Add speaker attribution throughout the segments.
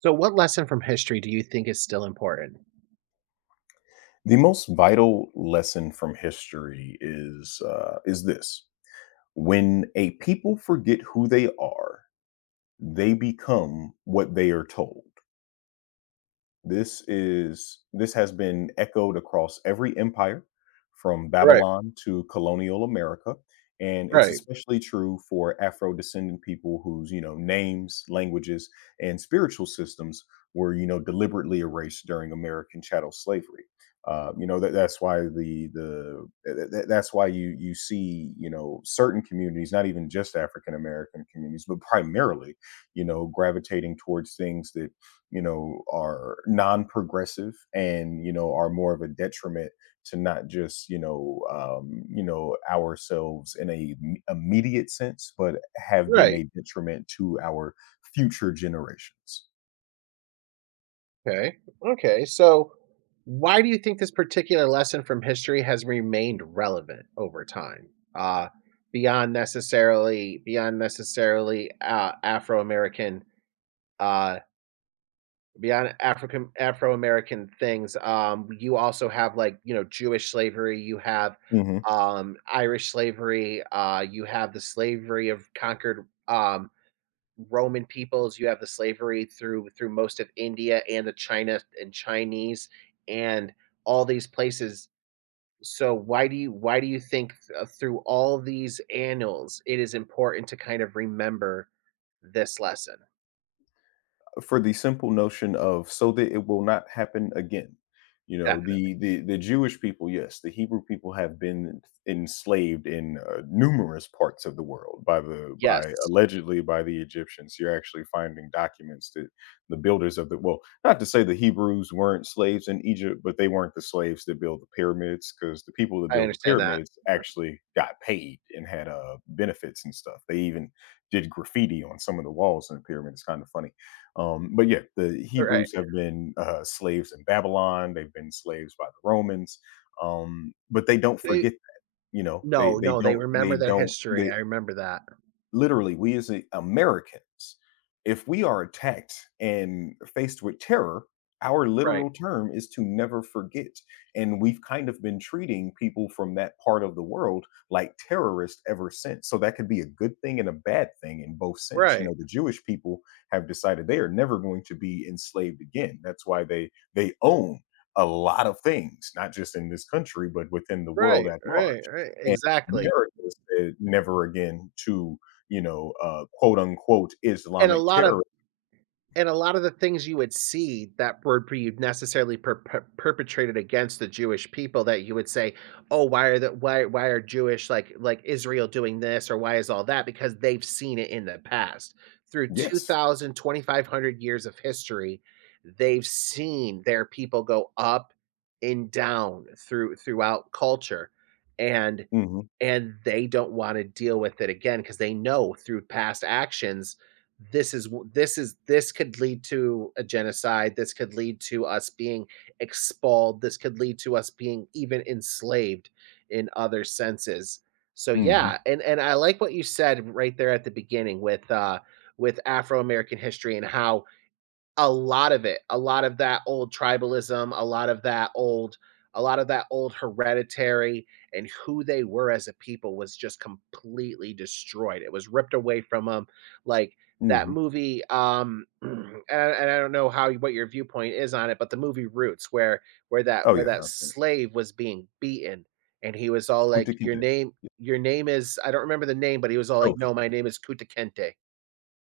Speaker 1: So, what lesson from history do you think is still important?
Speaker 2: The most vital lesson from history is this: when a people forget who they are, they become what they are told. This has been echoed across every empire from
Speaker 1: Right,
Speaker 2: Babylon to colonial America, and it's
Speaker 1: right,
Speaker 2: especially true for Afro-descendant people whose names, languages, and spiritual systems were deliberately erased during American chattel slavery. That's why that's why you see certain communities, not even just African American communities, but primarily gravitating towards things that are non-progressive, and are more of a detriment to not just ourselves in a immediate sense, but have been
Speaker 1: right.
Speaker 2: a detriment to our future generations.
Speaker 1: Okay, okay. So, why do you think this particular lesson from history has remained relevant over time? Uh, Beyond necessarily, beyond necessarily, Afro American uh, beyond African Afro American things, you also have like, Jewish slavery, you have
Speaker 2: Mm-hmm.
Speaker 1: Irish slavery, you have the slavery of conquered Roman peoples, you have the slavery through most of India and the China and Chinese and all these places. So why do you think through all these annals it is important to kind of remember this lesson?
Speaker 2: For the simple notion of so that it will not happen again. You know,
Speaker 1: Definitely.
Speaker 2: the Jewish people, yes, the Hebrew people have been enslaved in numerous parts of the world by the by
Speaker 1: Yes.
Speaker 2: allegedly by the Egyptians. You're actually finding documents that the builders of the well, not to say the Hebrews weren't slaves in Egypt, but they weren't the slaves that built the pyramids, because the people that
Speaker 1: I
Speaker 2: built the
Speaker 1: understand that.
Speaker 2: pyramids actually got paid and had benefits and stuff. They even did graffiti on some of the walls in the pyramid. It's kind of funny. But yeah, the
Speaker 1: All right.
Speaker 2: Hebrews have been slaves in Babylon. They've been slaves by the Romans, but they don't forget.
Speaker 1: No,
Speaker 2: They
Speaker 1: no, they
Speaker 2: don't they
Speaker 1: remember their
Speaker 2: don't
Speaker 1: history,
Speaker 2: they,
Speaker 1: I remember that.
Speaker 2: literally we, as Americans, if we are attacked and faced with terror, our
Speaker 1: Right,
Speaker 2: literal term is to never forget. And we've kind of been treating people from that part of the world like terrorists ever since. So that could be a good thing and a bad thing in both sense. You
Speaker 1: right,
Speaker 2: know, the Jewish people have decided they are never going to be enslaved again. That's why they own a lot of things, not just in this country, but within the world
Speaker 1: right,
Speaker 2: at
Speaker 1: right,
Speaker 2: large.
Speaker 1: right,
Speaker 2: And
Speaker 1: exactly.
Speaker 2: America said never again to quote unquote
Speaker 1: And a
Speaker 2: Islamic
Speaker 1: lot of
Speaker 2: terror.
Speaker 1: and a lot of the things you would see that were be necessarily perpetrated against the Jewish people that you would say, "Oh, why are Jewish like Israel doing this or why is all that?" Because they've seen it in the past through two
Speaker 2: Yes.
Speaker 1: thousand 2,500 years of history. They've seen their people go up and down throughout culture, and
Speaker 2: Mhm.
Speaker 1: and they don't wanna deal with it again because they know through past actions, this is w this is this could lead to a genocide, this could lead to us being expelled, this could lead to us being even enslaved in other senses. So,
Speaker 2: Mhm.
Speaker 1: yeah, and I like what you said right there at the beginning with, with Afro American history and how a lot of it, a lot of that old tribalism, a lot of that old a lot of that old hereditary and who they were as a people was just completely destroyed. It was ripped away from them, like, that
Speaker 2: Mhm.
Speaker 1: movie, and I don't know how what your viewpoint is on it, but the movie Roots where where that
Speaker 2: Oh,
Speaker 1: where
Speaker 2: yeah,
Speaker 1: that
Speaker 2: absolutely.
Speaker 1: slave was being beaten, and he was all like,
Speaker 2: Kunta
Speaker 1: "Your
Speaker 2: Kinte.
Speaker 1: name
Speaker 2: Yeah,
Speaker 1: your name is." I don't remember the name, but he was all like,
Speaker 2: Kobe.
Speaker 1: "No, my name is Kute Kente."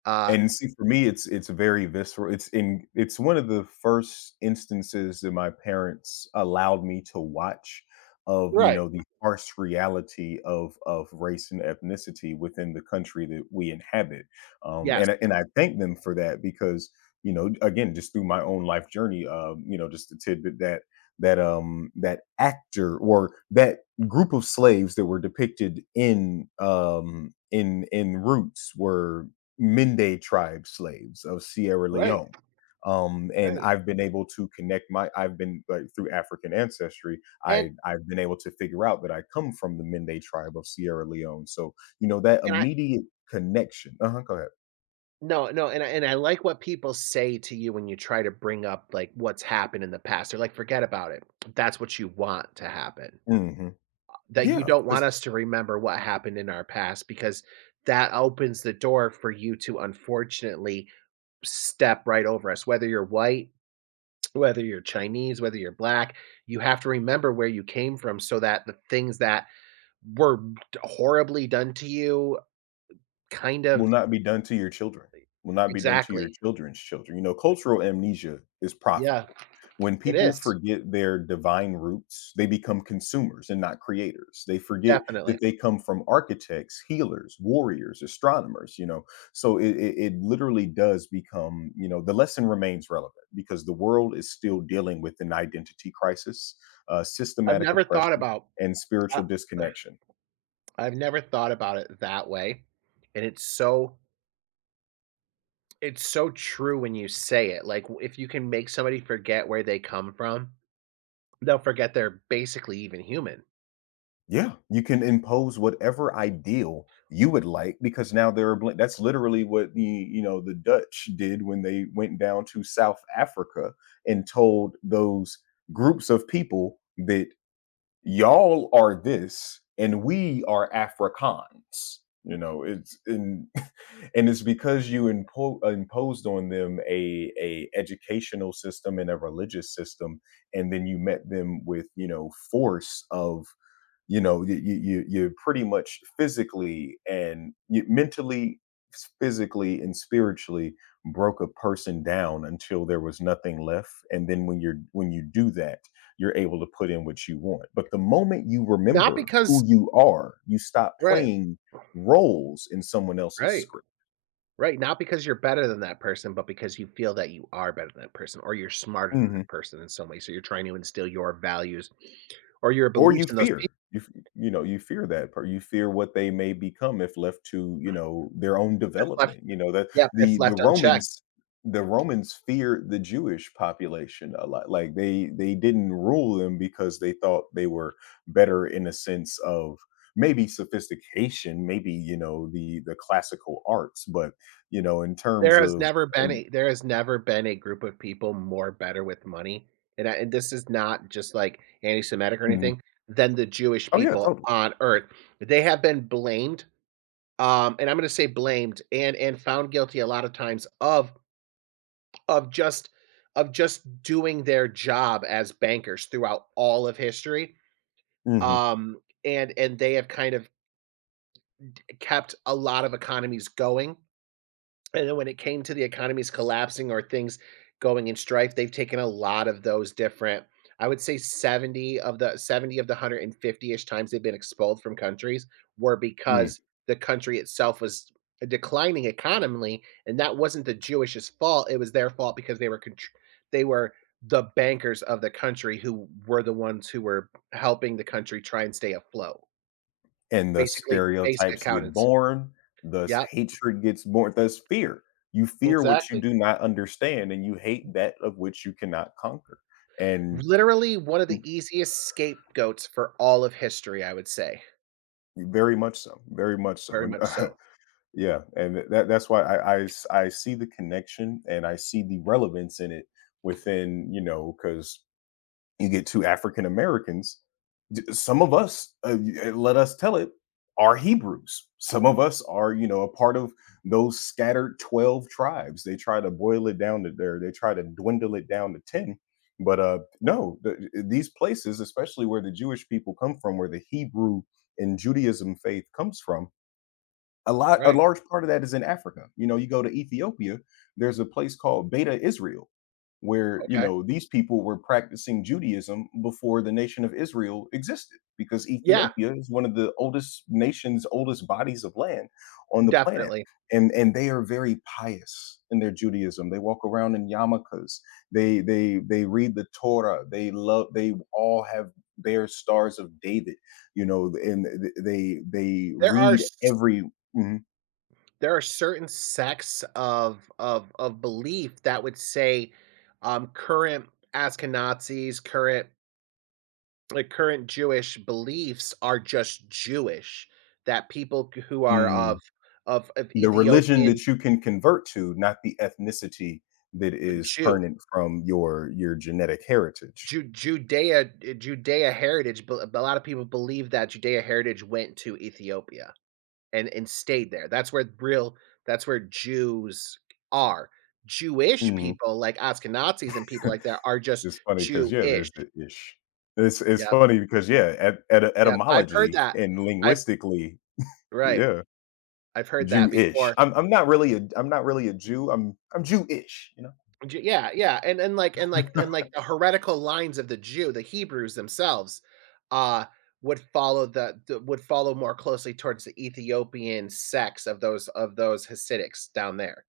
Speaker 1: Uh
Speaker 2: And see, for me, it's very visceral. It's one of the first instances that my parents allowed me to watch of, you
Speaker 1: Right.
Speaker 2: know, the harsh reality of race and ethnicity within the country that we inhabit. Um,
Speaker 1: Yes.
Speaker 2: and I- and I thank them for that, because, you know, again, just through my own life journey, just a tidbit that that actor, or that group of slaves that were depicted in Roots, were Mende tribe slaves of Sierra
Speaker 1: Right,
Speaker 2: Leone. And
Speaker 1: right.
Speaker 2: I've been able to connect my I've been like through African ancestry,
Speaker 1: And
Speaker 2: I've been able to figure out that I come from the Mende tribe of Sierra Leone. So, you know, that
Speaker 1: And I
Speaker 2: immediate connection. Uh-huh. Go ahead.
Speaker 1: No, no, and I like what people say to you when you try to bring up, like, what's happened in the past. They're like, "Forget about it. That's what you want to happen."
Speaker 2: Hmm.
Speaker 1: That you
Speaker 2: Yeah.
Speaker 1: don't want
Speaker 2: 'Cause
Speaker 1: us to remember what happened in our past because that opens the door for you to unfortunately step right over us. Whether you're white, whether you're Chinese, whether you're black, you have to remember where you came from so that the things that were horribly done to you kind of.
Speaker 2: will not be done to your children, will not be done to your
Speaker 1: Exactly.
Speaker 2: children's children. You know, cultural amnesia is
Speaker 1: Yeah,
Speaker 2: profitable. When
Speaker 1: it
Speaker 2: people
Speaker 1: is.
Speaker 2: forget their divine roots, they become consumers and not creators. They forget
Speaker 1: Definitely.
Speaker 2: that they come from architects, healers, warriors, astronomers. So it literally does become, the lesson remains relevant because the world is still dealing with an identity crisis,
Speaker 1: I've
Speaker 2: systematic
Speaker 1: never thought
Speaker 2: oppression,
Speaker 1: about
Speaker 2: and
Speaker 1: I
Speaker 2: spiritual disconnection.
Speaker 1: I've never thought about it that way, and it's so true when you say it, like, w if you can make somebody forget where they come from, they'll forget they're basically even human.
Speaker 2: Yeah, you can impose whatever ideal you would like, because now there are that's literally what the you know the Dutch did when they went down to South Africa and told those groups of people that y'all are this and we are Afrikaans. You know, it's— and and it's because you imposed on them a educational system and a religious system, and then you met them with force of— you're pretty much physically and, mentally— physically and spiritually broke a person down until there was nothing left, and then when you do that, you're able to put in what you want. But the moment you
Speaker 1: Not
Speaker 2: remember
Speaker 1: because
Speaker 2: who you are, you stop
Speaker 1: Right,
Speaker 2: playing roles in someone else's
Speaker 1: right.
Speaker 2: script.
Speaker 1: Right, not because you're better than that person, but because you feel that you are better than that person or you're smarter than
Speaker 2: Mhm.
Speaker 1: that person in some way, so you're trying to instill your values or your
Speaker 2: Or
Speaker 1: beliefs
Speaker 2: you
Speaker 1: in those
Speaker 2: fear.
Speaker 1: people.
Speaker 2: You know, you fear what they may become if left to their own
Speaker 1: If left
Speaker 2: development, that
Speaker 1: Yep,
Speaker 2: the
Speaker 1: if
Speaker 2: the
Speaker 1: left unchecked.
Speaker 2: Romans the Romans feared the Jewish population a lot. Like, they didn't rule them because they thought they were better in a sense of— maybe sophistication, maybe, the classical arts, but, you know, in terms
Speaker 1: There has
Speaker 2: of—
Speaker 1: never been a there has never been a group of people more better with money, and I and this is not just, like, anti-Semitic or
Speaker 2: Mhm.
Speaker 1: anything, than the Jewish
Speaker 2: Oh, yeah,
Speaker 1: people
Speaker 2: totally.
Speaker 1: on earth. They have been blamed, and I'm gonna say blamed and found guilty a lot of times of. Of just of just doing their job as bankers throughout all of history,
Speaker 2: Mhm.
Speaker 1: um, and they have kind of kept a lot of economies going, and then when it came to the economies collapsing or things going in strife, they've taken a lot of those different. I would say 70 of the 150-ish times they've been expelled from countries were
Speaker 2: Mm.
Speaker 1: because the country itself was a declining economically, and that wasn't the Jewish's fault, it was their fault because they were the bankers of the country who were the ones who were helping the country try and stay afloat.
Speaker 2: And the
Speaker 1: Basically, basic
Speaker 2: stereotypes get
Speaker 1: accountants.
Speaker 2: born, thus
Speaker 1: Yep,
Speaker 2: hatred gets born, thus fear. You fear what you
Speaker 1: exactly.
Speaker 2: do not understand, and you hate that of which you cannot conquer. And
Speaker 1: Literally one of the easiest scapegoats for all of history, I would say.
Speaker 2: very much so, very much so.
Speaker 1: Very
Speaker 2: And
Speaker 1: much so.
Speaker 2: yeah, and that that's why I see the connection, and I see the relevance in it within, you know, because... you get two African Americans. Some of us, let us tell it, are Hebrews. Some of us are, a part of those scattered 12 tribes. They try to boil it down to there, they try to dwindle it down to 10. But no, these places, especially where the Jewish people come from, where the Hebrew and Judaism faith comes from, a
Speaker 1: Right,
Speaker 2: large part of that is in Africa. You know, you go to Ethiopia, there's a place called Beta Israel, where, you
Speaker 1: okay.
Speaker 2: know, these people were practicing Judaism before the nation of Israel existed, because
Speaker 1: Yeah,
Speaker 2: Ethiopia is one of the oldest nations, oldest bodies of land on the planet.
Speaker 1: definitely.
Speaker 2: And they are very pious in their Judaism. They walk around in yarmulkes. They read the Torah. They love. They all have their stars of David, and they
Speaker 1: There are
Speaker 2: read
Speaker 1: s
Speaker 2: every— Mhm.
Speaker 1: there are certain sects of belief that would say, current Ashkenazis, current Jewish beliefs are just Jewish, that people c who are of
Speaker 2: Mm. The religion
Speaker 1: Ethiopian
Speaker 2: that you can convert to, not the ethnicity that is
Speaker 1: Jew
Speaker 2: permanent from your genetic heritage.
Speaker 1: Ju Judea eh, Judea heritage, but a lot of people believe that Judea heritage went to Ethiopia and stayed there. That's where Jews are. Jewish
Speaker 2: Mhm.
Speaker 1: people like Ashkenazis and people like that are just
Speaker 2: It's funny because, yeah,
Speaker 1: Jewish.
Speaker 2: there's the "ish." It's
Speaker 1: Yep,
Speaker 2: funny because, yeah, et et
Speaker 1: yep. I've heard
Speaker 2: etymologically
Speaker 1: that.
Speaker 2: and
Speaker 1: I've
Speaker 2: linguistically,
Speaker 1: right.
Speaker 2: yeah,
Speaker 1: I've heard that
Speaker 2: Jewish.
Speaker 1: before.
Speaker 2: I'm not really a Jew, I'm Jewish, you know?
Speaker 1: J yeah, yeah, and, like the heretical lines of the Jew, the Hebrews themselves, uh, would follow more closely towards the Ethiopian sects of those Hasidics down there.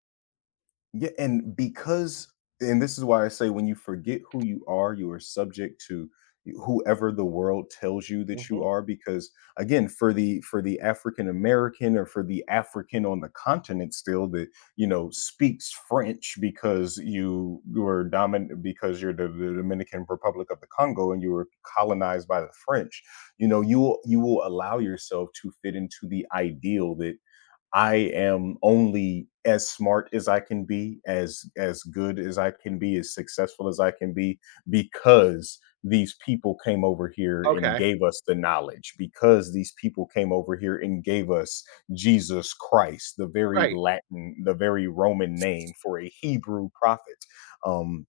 Speaker 2: Yeah, and because and this is why I say, when you forget who you are subject to whoever the world tells you that you
Speaker 1: Mhm.
Speaker 2: are. Because again, for the African American, or for the African on the continent still, that speaks French because you were dominant, because you're the, Dominican Republic of the Congo, and you were colonized by the French, you will, allow yourself to fit into the ideal that I am only as smart as I can be, as good as I can be, as successful as I can be, because these people came over here and
Speaker 1: Okay,
Speaker 2: gave us the knowledge, because these people came over here and gave us Jesus Christ, the very
Speaker 1: right.
Speaker 2: Latin, the very Roman name for a Hebrew prophet. Um,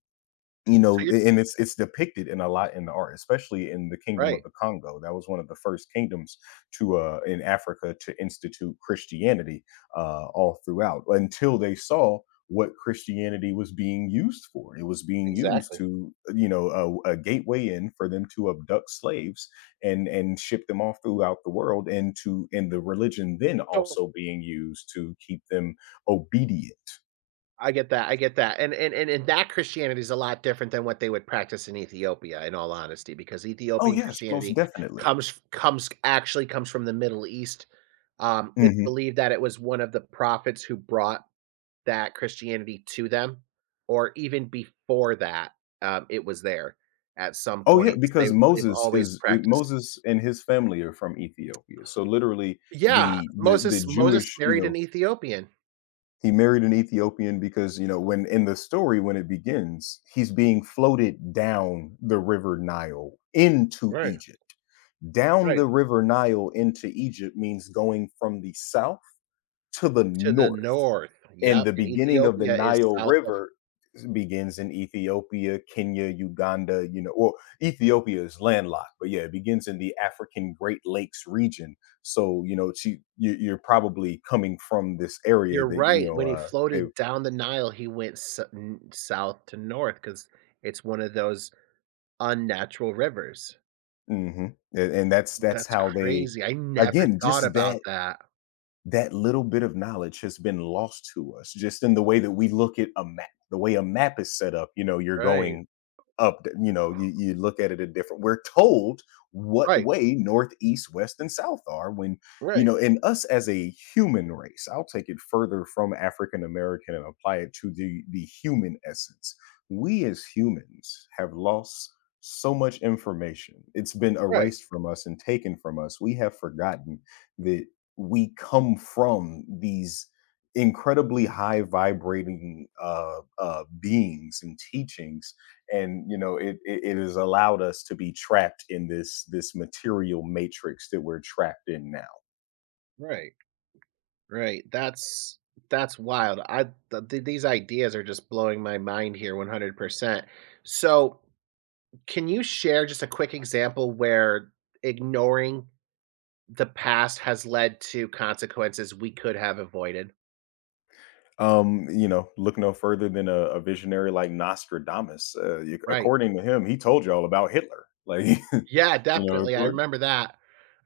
Speaker 2: you
Speaker 1: So
Speaker 2: know,
Speaker 1: you're
Speaker 2: and it's depicted in a lot in the art, especially in the Kingdom of
Speaker 1: right.
Speaker 2: the Congo. That was one of the first kingdoms in Africa to institute Christianity, all throughout, until they saw what Christianity was being used for. It was being used
Speaker 1: Exactly.
Speaker 2: to, a gateway in for them to abduct slaves, and ship them off throughout the world, and to and the religion then
Speaker 1: So
Speaker 2: also being used to keep them obedient.
Speaker 1: I get that, and that Christianity is a lot different than what they would practice in Ethiopia, in all honesty, because
Speaker 2: Oh,
Speaker 1: Ethiopian
Speaker 2: yes, most
Speaker 1: Christianity
Speaker 2: definitely.
Speaker 1: comes from the Middle East. It's
Speaker 2: Mhm.
Speaker 1: believed that it was one of the prophets who brought that Christianity to them, or even before that, it was there at some
Speaker 2: Oh yeah,
Speaker 1: point. they
Speaker 2: because
Speaker 1: they've
Speaker 2: Moses
Speaker 1: always
Speaker 2: is
Speaker 1: practiced.
Speaker 2: Moses and his family are from Ethiopia. So literally,
Speaker 1: Yeah,
Speaker 2: the
Speaker 1: Moses
Speaker 2: Jewish, you
Speaker 1: married an
Speaker 2: know,
Speaker 1: Ethiopian.
Speaker 2: he married an Ethiopian because, you know, when in the story when it begins, he's being floated down the river Nile into
Speaker 1: Right,
Speaker 2: Egypt. Down
Speaker 1: right,
Speaker 2: the river Nile into Egypt means going from the south to the
Speaker 1: to the
Speaker 2: north.
Speaker 1: north.
Speaker 2: And
Speaker 1: Yep,
Speaker 2: the
Speaker 1: and
Speaker 2: beginning of the
Speaker 1: Ethiopia is
Speaker 2: Nile
Speaker 1: south of.
Speaker 2: River begins in Ethiopia, Kenya, Uganda, well, Ethiopia is landlocked, but yeah, it begins in the African Great Lakes region. So, you're probably coming from this area
Speaker 1: You're
Speaker 2: that, you
Speaker 1: right,
Speaker 2: know,
Speaker 1: when he
Speaker 2: they,
Speaker 1: floated down the Nile, he went s n south to north because it's one of those unnatural rivers.
Speaker 2: Hmm. And, that's,
Speaker 1: That's
Speaker 2: how they—
Speaker 1: crazy, I never
Speaker 2: again,
Speaker 1: thought
Speaker 2: just
Speaker 1: about
Speaker 2: that
Speaker 1: that.
Speaker 2: little bit of knowledge has been lost to us, just in the way that we look at a map, the way a map is set up. You know, you're
Speaker 1: Right,
Speaker 2: going up, you know, you— you look at it a different— we're told what
Speaker 1: right,
Speaker 2: way north, east, west, and south are, when, you
Speaker 1: right,
Speaker 2: know, in us, as a human race— I'll take it further from African American and apply it to the human essence. We as humans have lost so much information. It's been
Speaker 1: right,
Speaker 2: erased from us and taken from us. We have forgotten the— we come from these incredibly high vibrating beings and teachings, and it has allowed us to be trapped in this material matrix that we're trapped in now.
Speaker 1: right, right, that's wild. I th th these ideas are just blowing my mind here 100%. So, can you share just a quick example where ignoring the past has led to consequences we could have avoided?
Speaker 2: Look no further than a visionary like Nostradamus.
Speaker 1: Right.
Speaker 2: According to him, he told you all about Hitler, like. You
Speaker 1: Yeah,
Speaker 2: know.
Speaker 1: definitely, I remember that.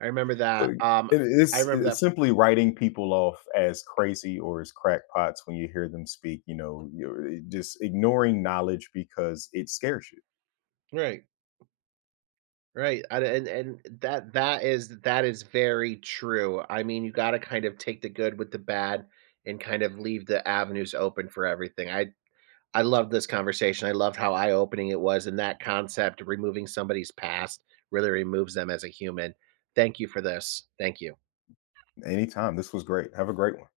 Speaker 1: I remember
Speaker 2: So
Speaker 1: that,
Speaker 2: it
Speaker 1: I
Speaker 2: it's
Speaker 1: remember
Speaker 2: it's
Speaker 1: that.
Speaker 2: simply writing people off as crazy or as crackpots when you hear them speak, you're just ignoring knowledge because it scares you.
Speaker 1: Right, right, and that that is very true. I mean, you gotta kind of take the good with the bad and kind of leave the avenues open for everything. I love this conversation, I loved how eye-opening it was, and that concept, of removing somebody's past really removes them as a human. Thank you for this. Thank you.
Speaker 2: Anytime. This was great. Have a great one.